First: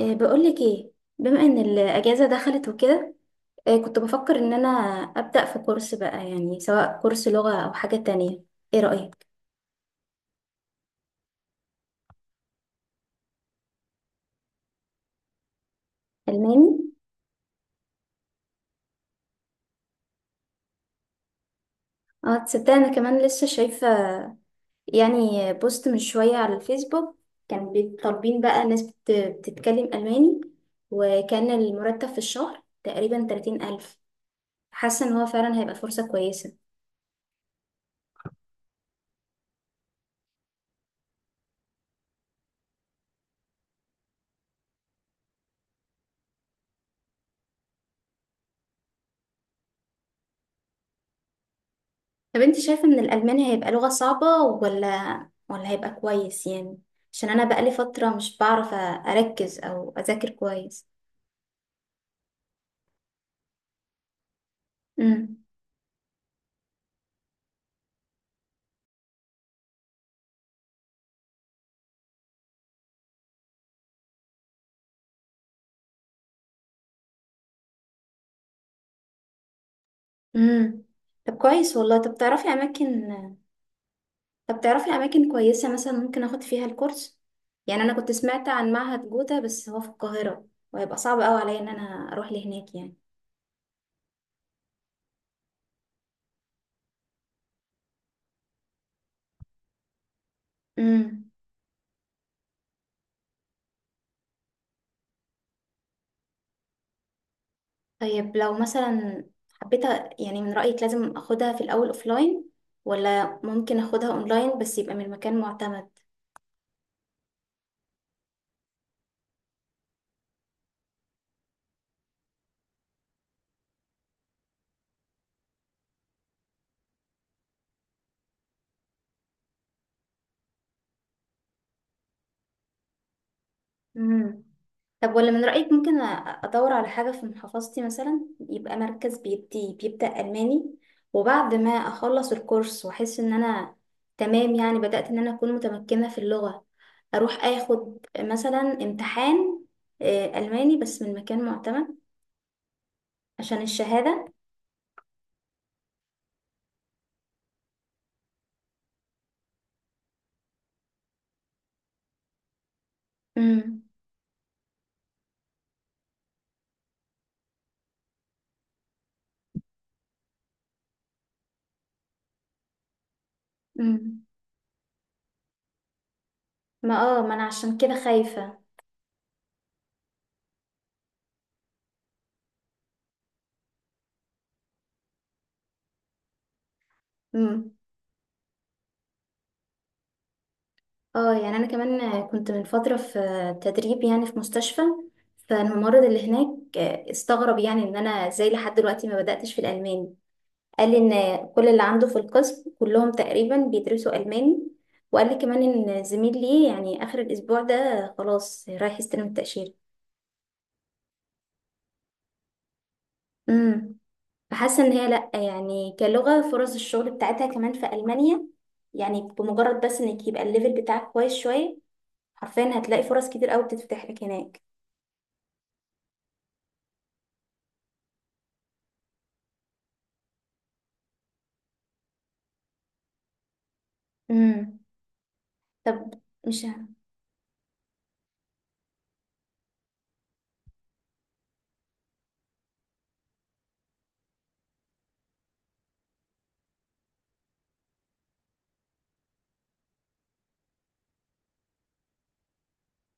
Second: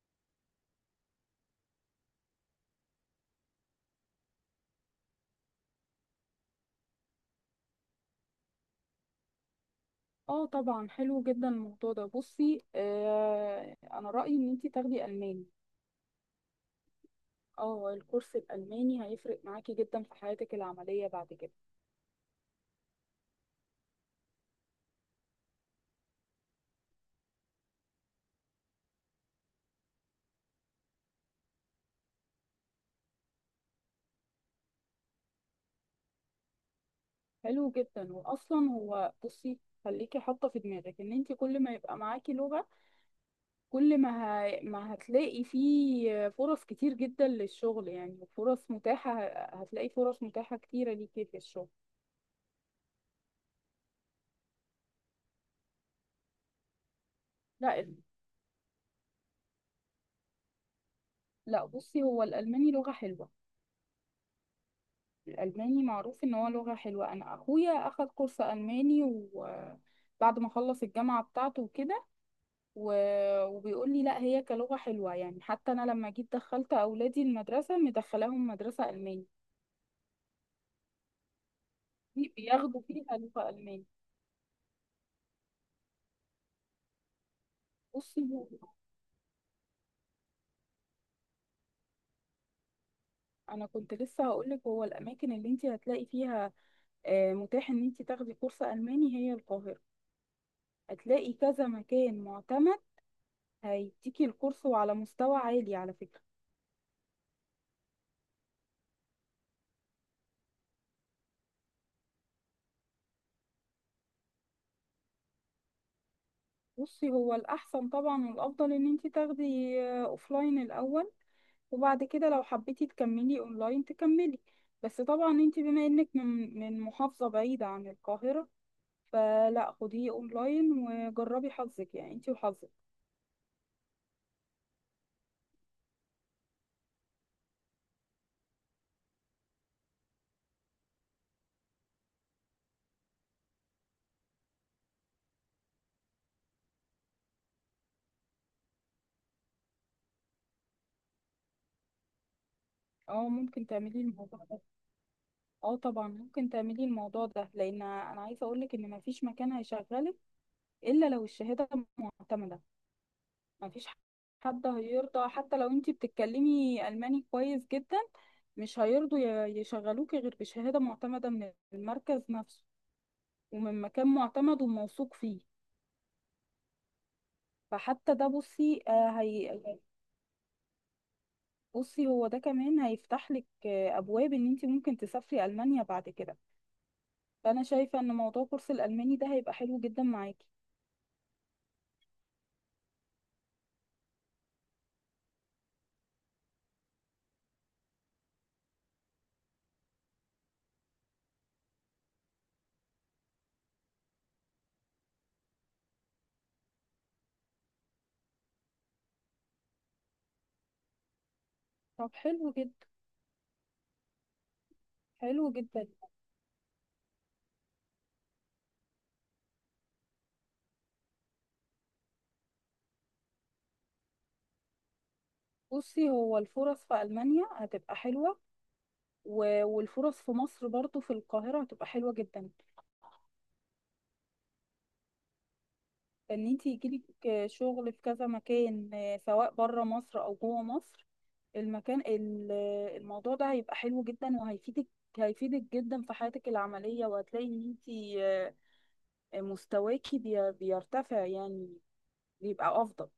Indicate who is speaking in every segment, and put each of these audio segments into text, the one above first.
Speaker 1: إيه، بقولك ايه. بما ان الاجازه دخلت وكده. إيه، كنت بفكر ان انا ابدا في كورس بقى يعني سواء كورس لغه او حاجه تانية. ايه رايك؟
Speaker 2: اه طبعا حلو جدا الموضوع ده. بصي، انا رأيي ان انتي تاخدي الماني.
Speaker 1: الماني.
Speaker 2: اه الكورس الالماني هيفرق معاكي جدا في حياتك العملية بعد كده.
Speaker 1: اه، تصدق انا كمان لسه شايفه يعني بوست من شويه على الفيسبوك. كان طالبين بقى ناس بتتكلم الماني. وكان المرتب في الشهر تقريبا 30000. حاسه ان هو فعلا هيبقى فرصه كويسه.
Speaker 2: حلو جدا، واصلا هو بصي خليكي حاطه في دماغك ان انتي كل ما يبقى معاكي لغة، كل ما ما هتلاقي فيه فرص كتير جدا للشغل. يعني فرص متاحة هتلاقي فرص متاحة كتيرة ليكي في الشغل.
Speaker 1: طب انت شايفة ان الألماني هيبقى لغة صعبة ولا هيبقى كويس يعني؟ عشان انا بقالي
Speaker 2: لا ال-
Speaker 1: فترة مش بعرف اركز او اذاكر كويس.
Speaker 2: لا بصي هو الالماني لغة حلوة.
Speaker 1: امم.
Speaker 2: الألماني معروف إن هو لغة حلوة. أنا أخويا أخد كورس ألماني، وبعد ما خلص الجامعة بتاعته وكده و... وبيقول لي لا، هي كلغة حلوة. يعني حتى أنا لما جيت دخلت أولادي المدرسة مدخلاهم مدرسة ألماني.
Speaker 1: امم. طب كويس والله. طب تعرفي
Speaker 2: بياخدوا
Speaker 1: اماكن؟
Speaker 2: فيها لغة ألماني.
Speaker 1: طب تعرفي اماكن كويسة مثلا ممكن اخد فيها الكورس؟ يعني انا كنت
Speaker 2: بصي
Speaker 1: سمعت
Speaker 2: هو-
Speaker 1: عن معهد جوتا بس هو في القاهرة، وهيبقى صعب قوي عليا ان انا اروح لهناك يعني.
Speaker 2: أنا كنت لسه هقولك هو الأماكن اللي أنت هتلاقي فيها متاح ان انت تاخدي كورس الماني هي القاهره.
Speaker 1: امم.
Speaker 2: هتلاقي كذا مكان معتمد هيديكي الكورس، وعلى مستوى عالي على فكره.
Speaker 1: طيب لو مثلا حبيت يعني من رأيك لازم اخدها في الاول اوفلاين ولا ممكن اخدها اونلاين بس يبقى من مكان معتمد؟
Speaker 2: بصي هو الأحسن طبعا والأفضل إن انتي تاخدي أوفلاين الأول. وبعد كده لو حبيتي تكملي اونلاين تكملي. بس طبعا انت بما انك من محافظة بعيدة عن القاهرة، فلا خديه اونلاين وجربي حظك يعني انت وحظك.
Speaker 1: امم. طب ولا من رأيك ممكن ادور على حاجة في محافظتي مثلا، يبقى مركز بيدي بيبدأ ألماني، وبعد ما اخلص الكورس واحس ان انا تمام يعني بدأت ان انا اكون متمكنة في اللغة، اروح اخد مثلا امتحان ألماني بس من مكان معتمد
Speaker 2: اه،
Speaker 1: عشان
Speaker 2: ممكن تعملي
Speaker 1: الشهادة؟
Speaker 2: الموضوع ده. اه طبعا، ممكن تعملي الموضوع ده، لان انا عايزة اقولك ان مفيش مكان هيشغلك الا لو الشهادة معتمدة. مفيش حد هيرضى حتى لو انتي بتتكلمي ألماني كويس جدا، مش هيرضوا يشغلوكي غير بشهادة معتمدة من المركز نفسه، ومن مكان
Speaker 1: امم.
Speaker 2: معتمد وموثوق فيه.
Speaker 1: ما انا عشان كده
Speaker 2: فحتى ده
Speaker 1: خايفة.
Speaker 2: بصي آه، هي بصي هو ده كمان هيفتح لك أبواب إن انتي ممكن تسافري ألمانيا بعد كده. فأنا
Speaker 1: امم.
Speaker 2: شايفة إن موضوع كورس الألماني ده هيبقى حلو جدا معاكي.
Speaker 1: اه، يعني انا كمان كنت من فترة في تدريب يعني في مستشفى. فالممرض اللي هناك استغرب يعني ان انا ازاي لحد دلوقتي ما بدأتش في الالماني. قال لي ان كل اللي عنده في القسم كلهم تقريبا بيدرسوا الماني، وقال لي كمان ان زميل ليه يعني اخر الاسبوع ده خلاص رايح يستلم التأشيرة.
Speaker 2: طب حلو جدا.
Speaker 1: امم. فحاسة ان هي لا
Speaker 2: حلو جدا.
Speaker 1: يعني كلغة فرص الشغل بتاعتها كمان في ألمانيا، يعني بمجرد بس انك يبقى الليفل بتاعك كويس شوية حرفيا هتلاقي فرص كتير قوي بتتفتح لك هناك.
Speaker 2: بصي هو الفرص في ألمانيا هتبقى حلوة، والفرص في مصر برضو في القاهرة هتبقى حلوة جدا.
Speaker 1: امم. طب
Speaker 2: ان
Speaker 1: مش
Speaker 2: انت
Speaker 1: ه-
Speaker 2: يجيلك شغل في كذا مكان، سواء بره مصر او جوه مصر. المكان ال- آه، الموضوع ده هيبقى حلو جدا وهيفيدك. هيفيدك جدا في حياتك العملية، وهتلاقي ان انت مستواكي بيرتفع يعني، بيبقى افضل.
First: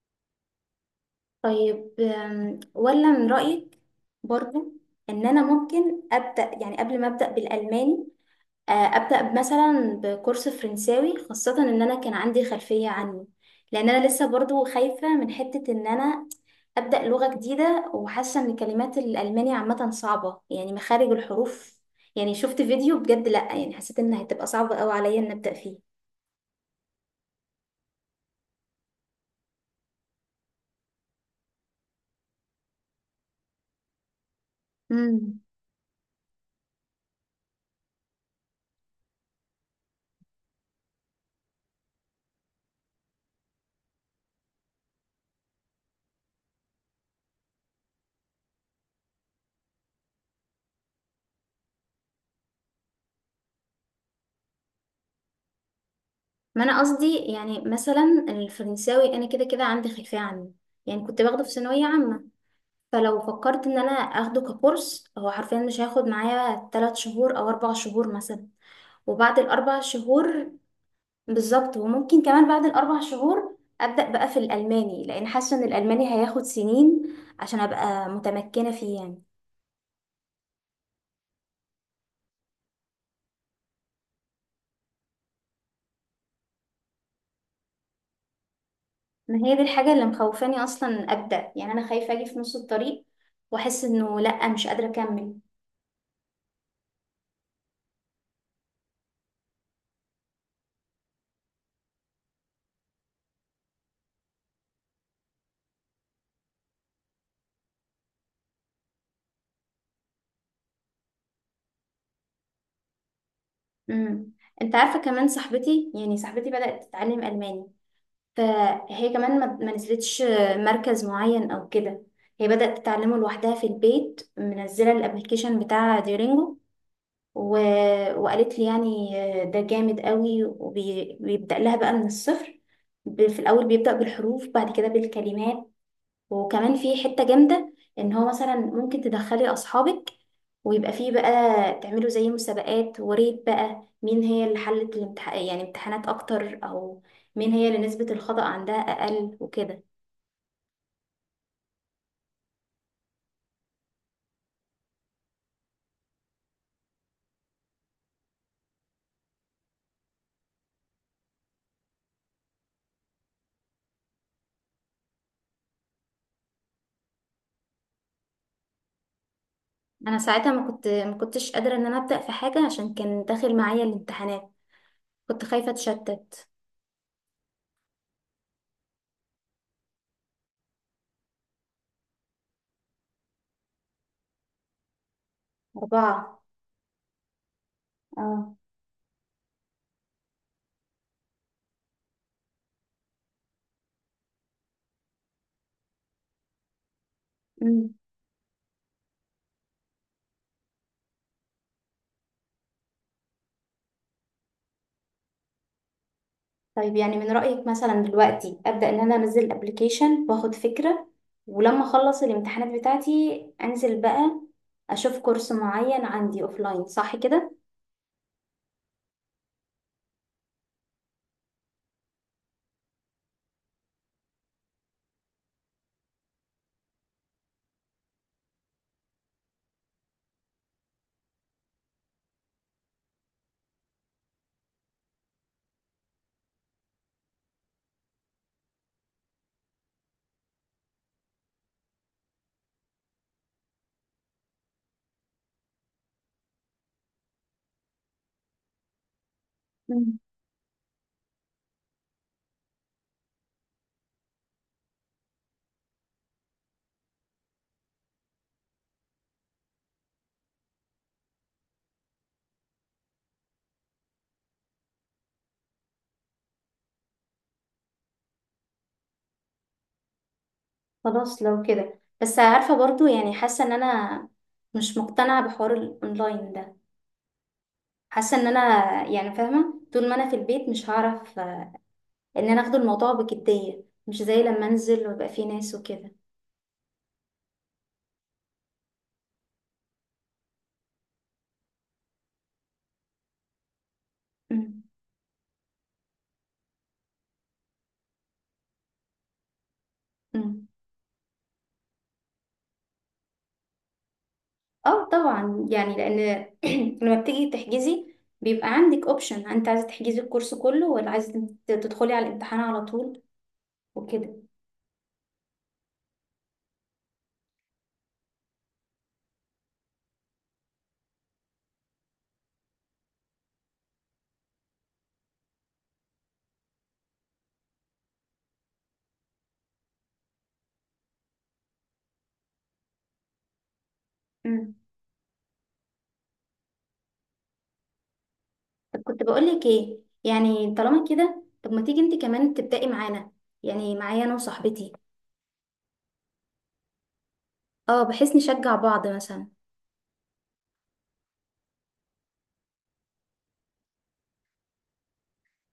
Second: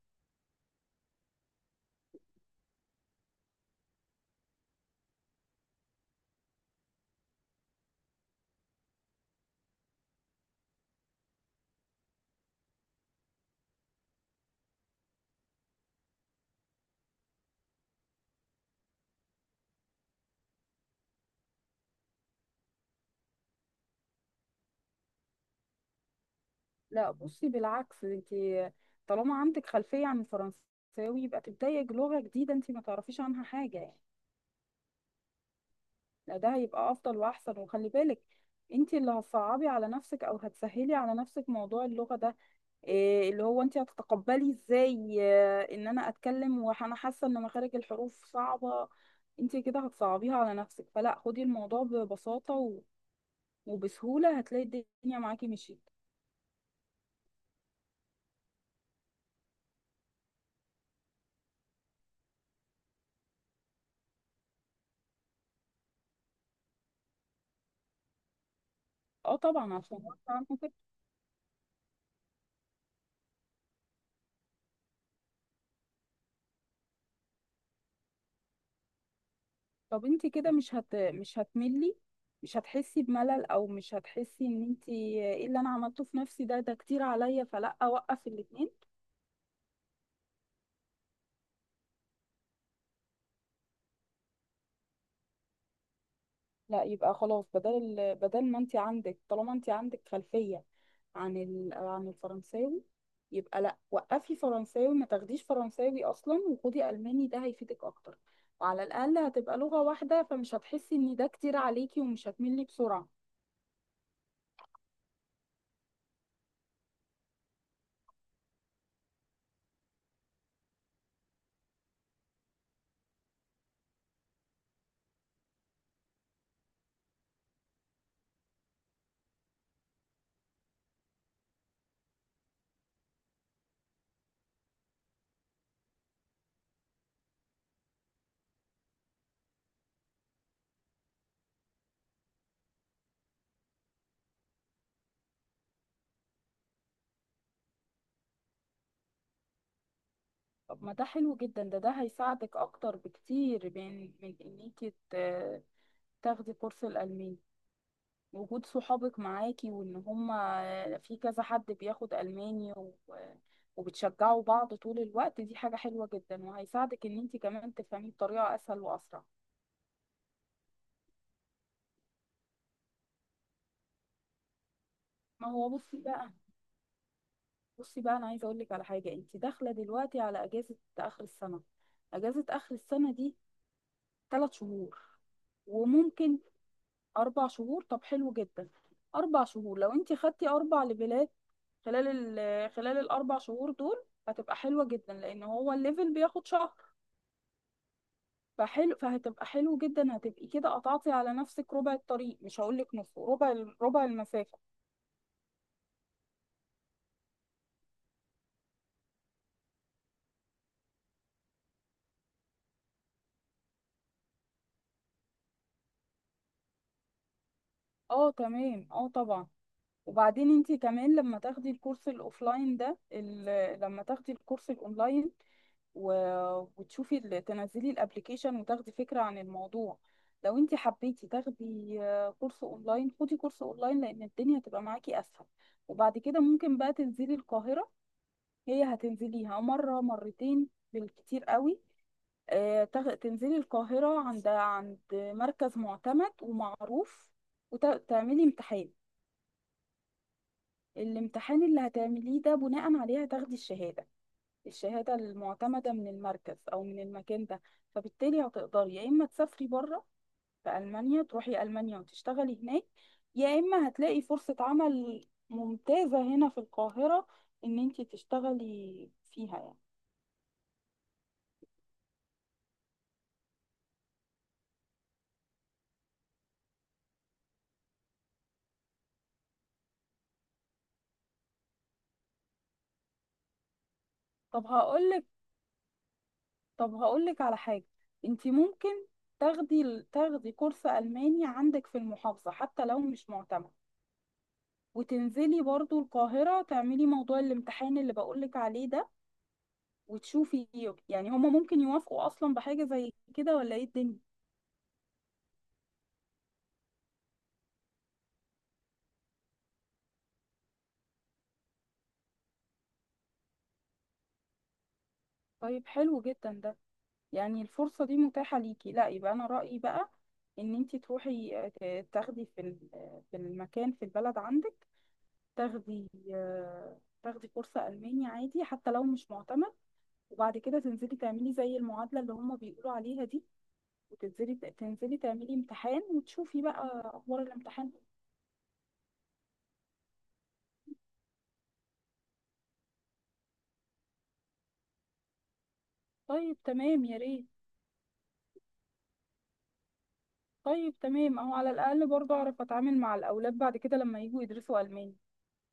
Speaker 1: طيب ولا من رأيك برضو ان انا ممكن ابدا يعني قبل ما ابدا بالالماني، ابدا مثلا بكورس فرنساوي خاصه ان انا كان عندي خلفيه عنه؟ لان انا لسه برضو خايفه من حته ان انا ابدا لغه جديده وحاسه ان كلمات الالماني عامه صعبه يعني مخارج الحروف. يعني شفت فيديو بجد لا يعني حسيت انها هتبقى صعبه قوي عليا ان ابدا.
Speaker 2: لا بصي بالعكس، انت طالما عندك خلفية عن الفرنساوي، يبقى تبدأي لغة جديدة انت ما تعرفيش عنها حاجة يعني.
Speaker 1: فيه.
Speaker 2: لا، ده هيبقى افضل واحسن. وخلي بالك انت اللي هتصعبي على نفسك او هتسهلي على نفسك موضوع اللغة ده. إيه اللي هو انت هتتقبلي ازاي ان انا اتكلم وانا حاسة ان مخارج الحروف صعبة. انت كده هتصعبيها على نفسك. فلا خدي الموضوع ببساطة وبسهولة هتلاقي الدنيا معاكي مشيت.
Speaker 1: ما انا قصدي يعني مثلا الفرنساوي انا كده كده عندي خلفيه عنه، يعني كنت باخده في ثانويه عامه. فلو فكرت ان انا اخده ككورس هو حرفيا مش هياخد معايا 3 شهور او 4 شهور مثلا،
Speaker 2: اه
Speaker 1: وبعد
Speaker 2: طبعا،
Speaker 1: الاربع
Speaker 2: عشان غصب عنك
Speaker 1: شهور
Speaker 2: كده.
Speaker 1: بالظبط. وممكن كمان بعد الاربع شهور ابدا بقى في الالماني لان حاسه ان الالماني هياخد سنين عشان ابقى متمكنه فيه يعني.
Speaker 2: طب انت كده مش هتملي، مش هتحسي بملل او مش هتحسي ان انت ايه اللي انا عملته في نفسي، ده كتير عليا فلا اوقف الاتنين.
Speaker 1: ما هي دي الحاجه اللي مخوفاني اصلا ابدا، يعني انا خايفه اجي في نص الطريق واحس انه لا مش قادره اكمل.
Speaker 2: لا يبقى خلاص، بدل ما انت عندك طالما انت عندك خلفية عن الفرنساوي، يبقى لا وقفي فرنساوي، ما تاخديش فرنساوي اصلا، وخدي الماني ده هيفيدك اكتر. وعلى الاقل هتبقى لغة واحدة، فمش هتحسي ان ده كتير عليكي ومش هتملي بسرعة.
Speaker 1: امم. انت عارفه كمان صاحبتي، يعني صاحبتي بدات تتعلم الماني، فهي كمان ما نزلتش مركز معين او كده. هي بدات تتعلمه لوحدها في البيت منزله الابلكيشن بتاع ديورينجو و... وقالت لي يعني ده جامد قوي وبيبدا لها بقى من الصفر. في الاول بيبدا بالحروف بعد كده بالكلمات. وكمان في حتة جامدة ان هو مثلا ممكن تدخلي اصحابك ويبقى فيه بقى تعملوا زي مسابقات وريت بقى مين هي اللي حلت يعني امتحانات اكتر، او مين هي اللي نسبة الخطأ عندها اقل وكده.
Speaker 2: طب ما ده حلو جدا، ده هيساعدك اكتر بكتير من انك تاخدي كورس الالماني. وجود صحابك معاكي وان هما في كذا حد بياخد الماني وبتشجعوا بعض طول الوقت، دي حاجة حلوة جدا وهيساعدك ان انت كمان تفهميه بطريقة اسهل واسرع.
Speaker 1: انا ساعتها ما كنتش قادرة ان انا ابدأ في حاجة عشان كان داخل معايا الامتحانات، كنت
Speaker 2: ما هو
Speaker 1: خايفة اتشتت.
Speaker 2: بصي بقى انا عايزة اقول لك على حاجة، انت داخلة دلوقتي على اجازة اخر السنة. اجازة اخر السنة دي 3 شهور، وممكن
Speaker 1: أربعة.
Speaker 2: 4 شهور. طب حلو
Speaker 1: اه.
Speaker 2: جدا. 4 شهور لو أنت خدتي 4 ليفلات خلال خلال الـ 4 شهور دول، هتبقى حلوة جدا لأن هو الليفل بياخد شهر. فهتبقى حلو جدا، هتبقي كده قطعتي على نفسك ربع الطريق، مش هقولك نص، ربع المسافة.
Speaker 1: طيب يعني من رأيك مثلا دلوقتي أبدأ إن أنا أنزل الأبليكيشن وآخد فكرة، ولما أخلص الامتحانات بتاعتي أنزل بقى أشوف كورس معين عندي أوفلاين، صح كده؟
Speaker 2: اه تمام، اه طبعا. وبعدين انت كمان لما تاخدي الكورس الاوفلاين ده، لما تاخدي الكورس الاونلاين وتشوفي تنزلي الابليكيشن وتاخدي فكرة عن الموضوع. لو انت حبيتي تاخدي كورس اونلاين، خدي كورس اونلاين لان الدنيا هتبقى معاكي اسهل. وبعد كده ممكن بقى تنزلي القاهرة، هي هتنزليها مرة مرتين بالكتير قوي. تنزلي القاهرة عند مركز معتمد ومعروف وتعملي امتحان.
Speaker 1: مم.
Speaker 2: الامتحان اللي هتعمليه ده بناء عليه هتاخدي الشهادة المعتمدة من المركز أو من المكان ده. فبالتالي هتقدري يا إما تسافري بره في ألمانيا، تروحي ألمانيا وتشتغلي هناك، يا إما هتلاقي فرصة عمل ممتازة هنا في القاهرة إن أنت تشتغلي فيها يعني.
Speaker 1: خلاص لو كده، بس عارفة برضو يعني حاسة إن أنا مش مقتنعة بحوار الأونلاين ده. حاسة إن أنا يعني فاهمة طول ما أنا في البيت مش هعرف إن أنا أخد الموضوع بجدية مش زي لما
Speaker 2: طب
Speaker 1: أنزل
Speaker 2: هقولك
Speaker 1: ويبقى فيه ناس وكده.
Speaker 2: طب هقولك على حاجة، أنت ممكن تاخدي كورس ألماني عندك في المحافظة حتى لو مش معتمد.
Speaker 1: مم.
Speaker 2: وتنزلي برضو القاهرة تعملي موضوع الامتحان اللي بقولك عليه ده
Speaker 1: مم.
Speaker 2: وتشوفي. يعني هما ممكن يوافقوا اصلا بحاجة زي كده، ولا ايه الدنيا؟
Speaker 1: اه طبعا يعني لان لما بتيجي تحجزي بيبقى عندك اوبشن انت عايزه تحجزي الكورس كله ولا عايزه تدخلي على الامتحان على طول وكده.
Speaker 2: طيب حلو جدا ده، يعني الفرصة دي متاحة ليكي، لا يبقى انا رأيي بقى ان انتي تروحي تاخدي في ال- آه، في المكان في البلد عندك. تاخدي تاخدي كورس ألماني عادي حتى لو مش معتمد. وبعد كده تنزلي تعملي زي المعادلة اللي هما بيقولوا عليها دي، وتنزلي
Speaker 1: امم.
Speaker 2: تنزلي تعملي امتحان وتشوفي بقى أخبار الامتحان.
Speaker 1: طب كنت بقول لك ايه، يعني طالما كده، طب ما تيجي انت كمان تبدأي معانا يعني معايا انا وصاحبتي.
Speaker 2: طيب تمام، يا ريت.
Speaker 1: اه بحيث نشجع بعض مثلا.
Speaker 2: طيب تمام، اهو على الاقل برضه اعرف اتعامل مع الاولاد بعد كده لما يجوا يدرسوا الماني.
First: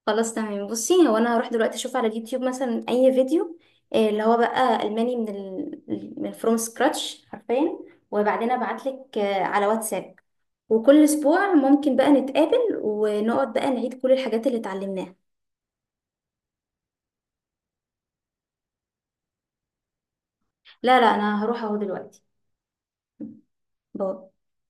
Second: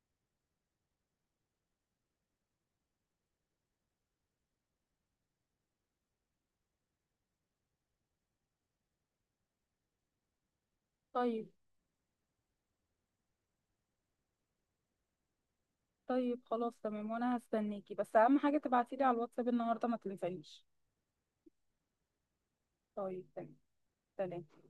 Speaker 1: خلاص تمام. بصي هو انا هروح دلوقتي اشوف على اليوتيوب مثلا اي فيديو اللي هو بقى الماني من فروم سكراتش حرفيا، وبعدين ابعت لك على واتساب. وكل
Speaker 2: طيب،
Speaker 1: اسبوع ممكن بقى نتقابل ونقعد بقى نعيد كل الحاجات اللي اتعلمناها.
Speaker 2: طيب، خلاص تمام. وانا هستناكي، بس اهم حاجه تبعتيلي على الواتساب النهارده ما تنسانيش.
Speaker 1: لا لا انا هروح اهو دلوقتي.
Speaker 2: طيب
Speaker 1: باي.
Speaker 2: تمام، سلام.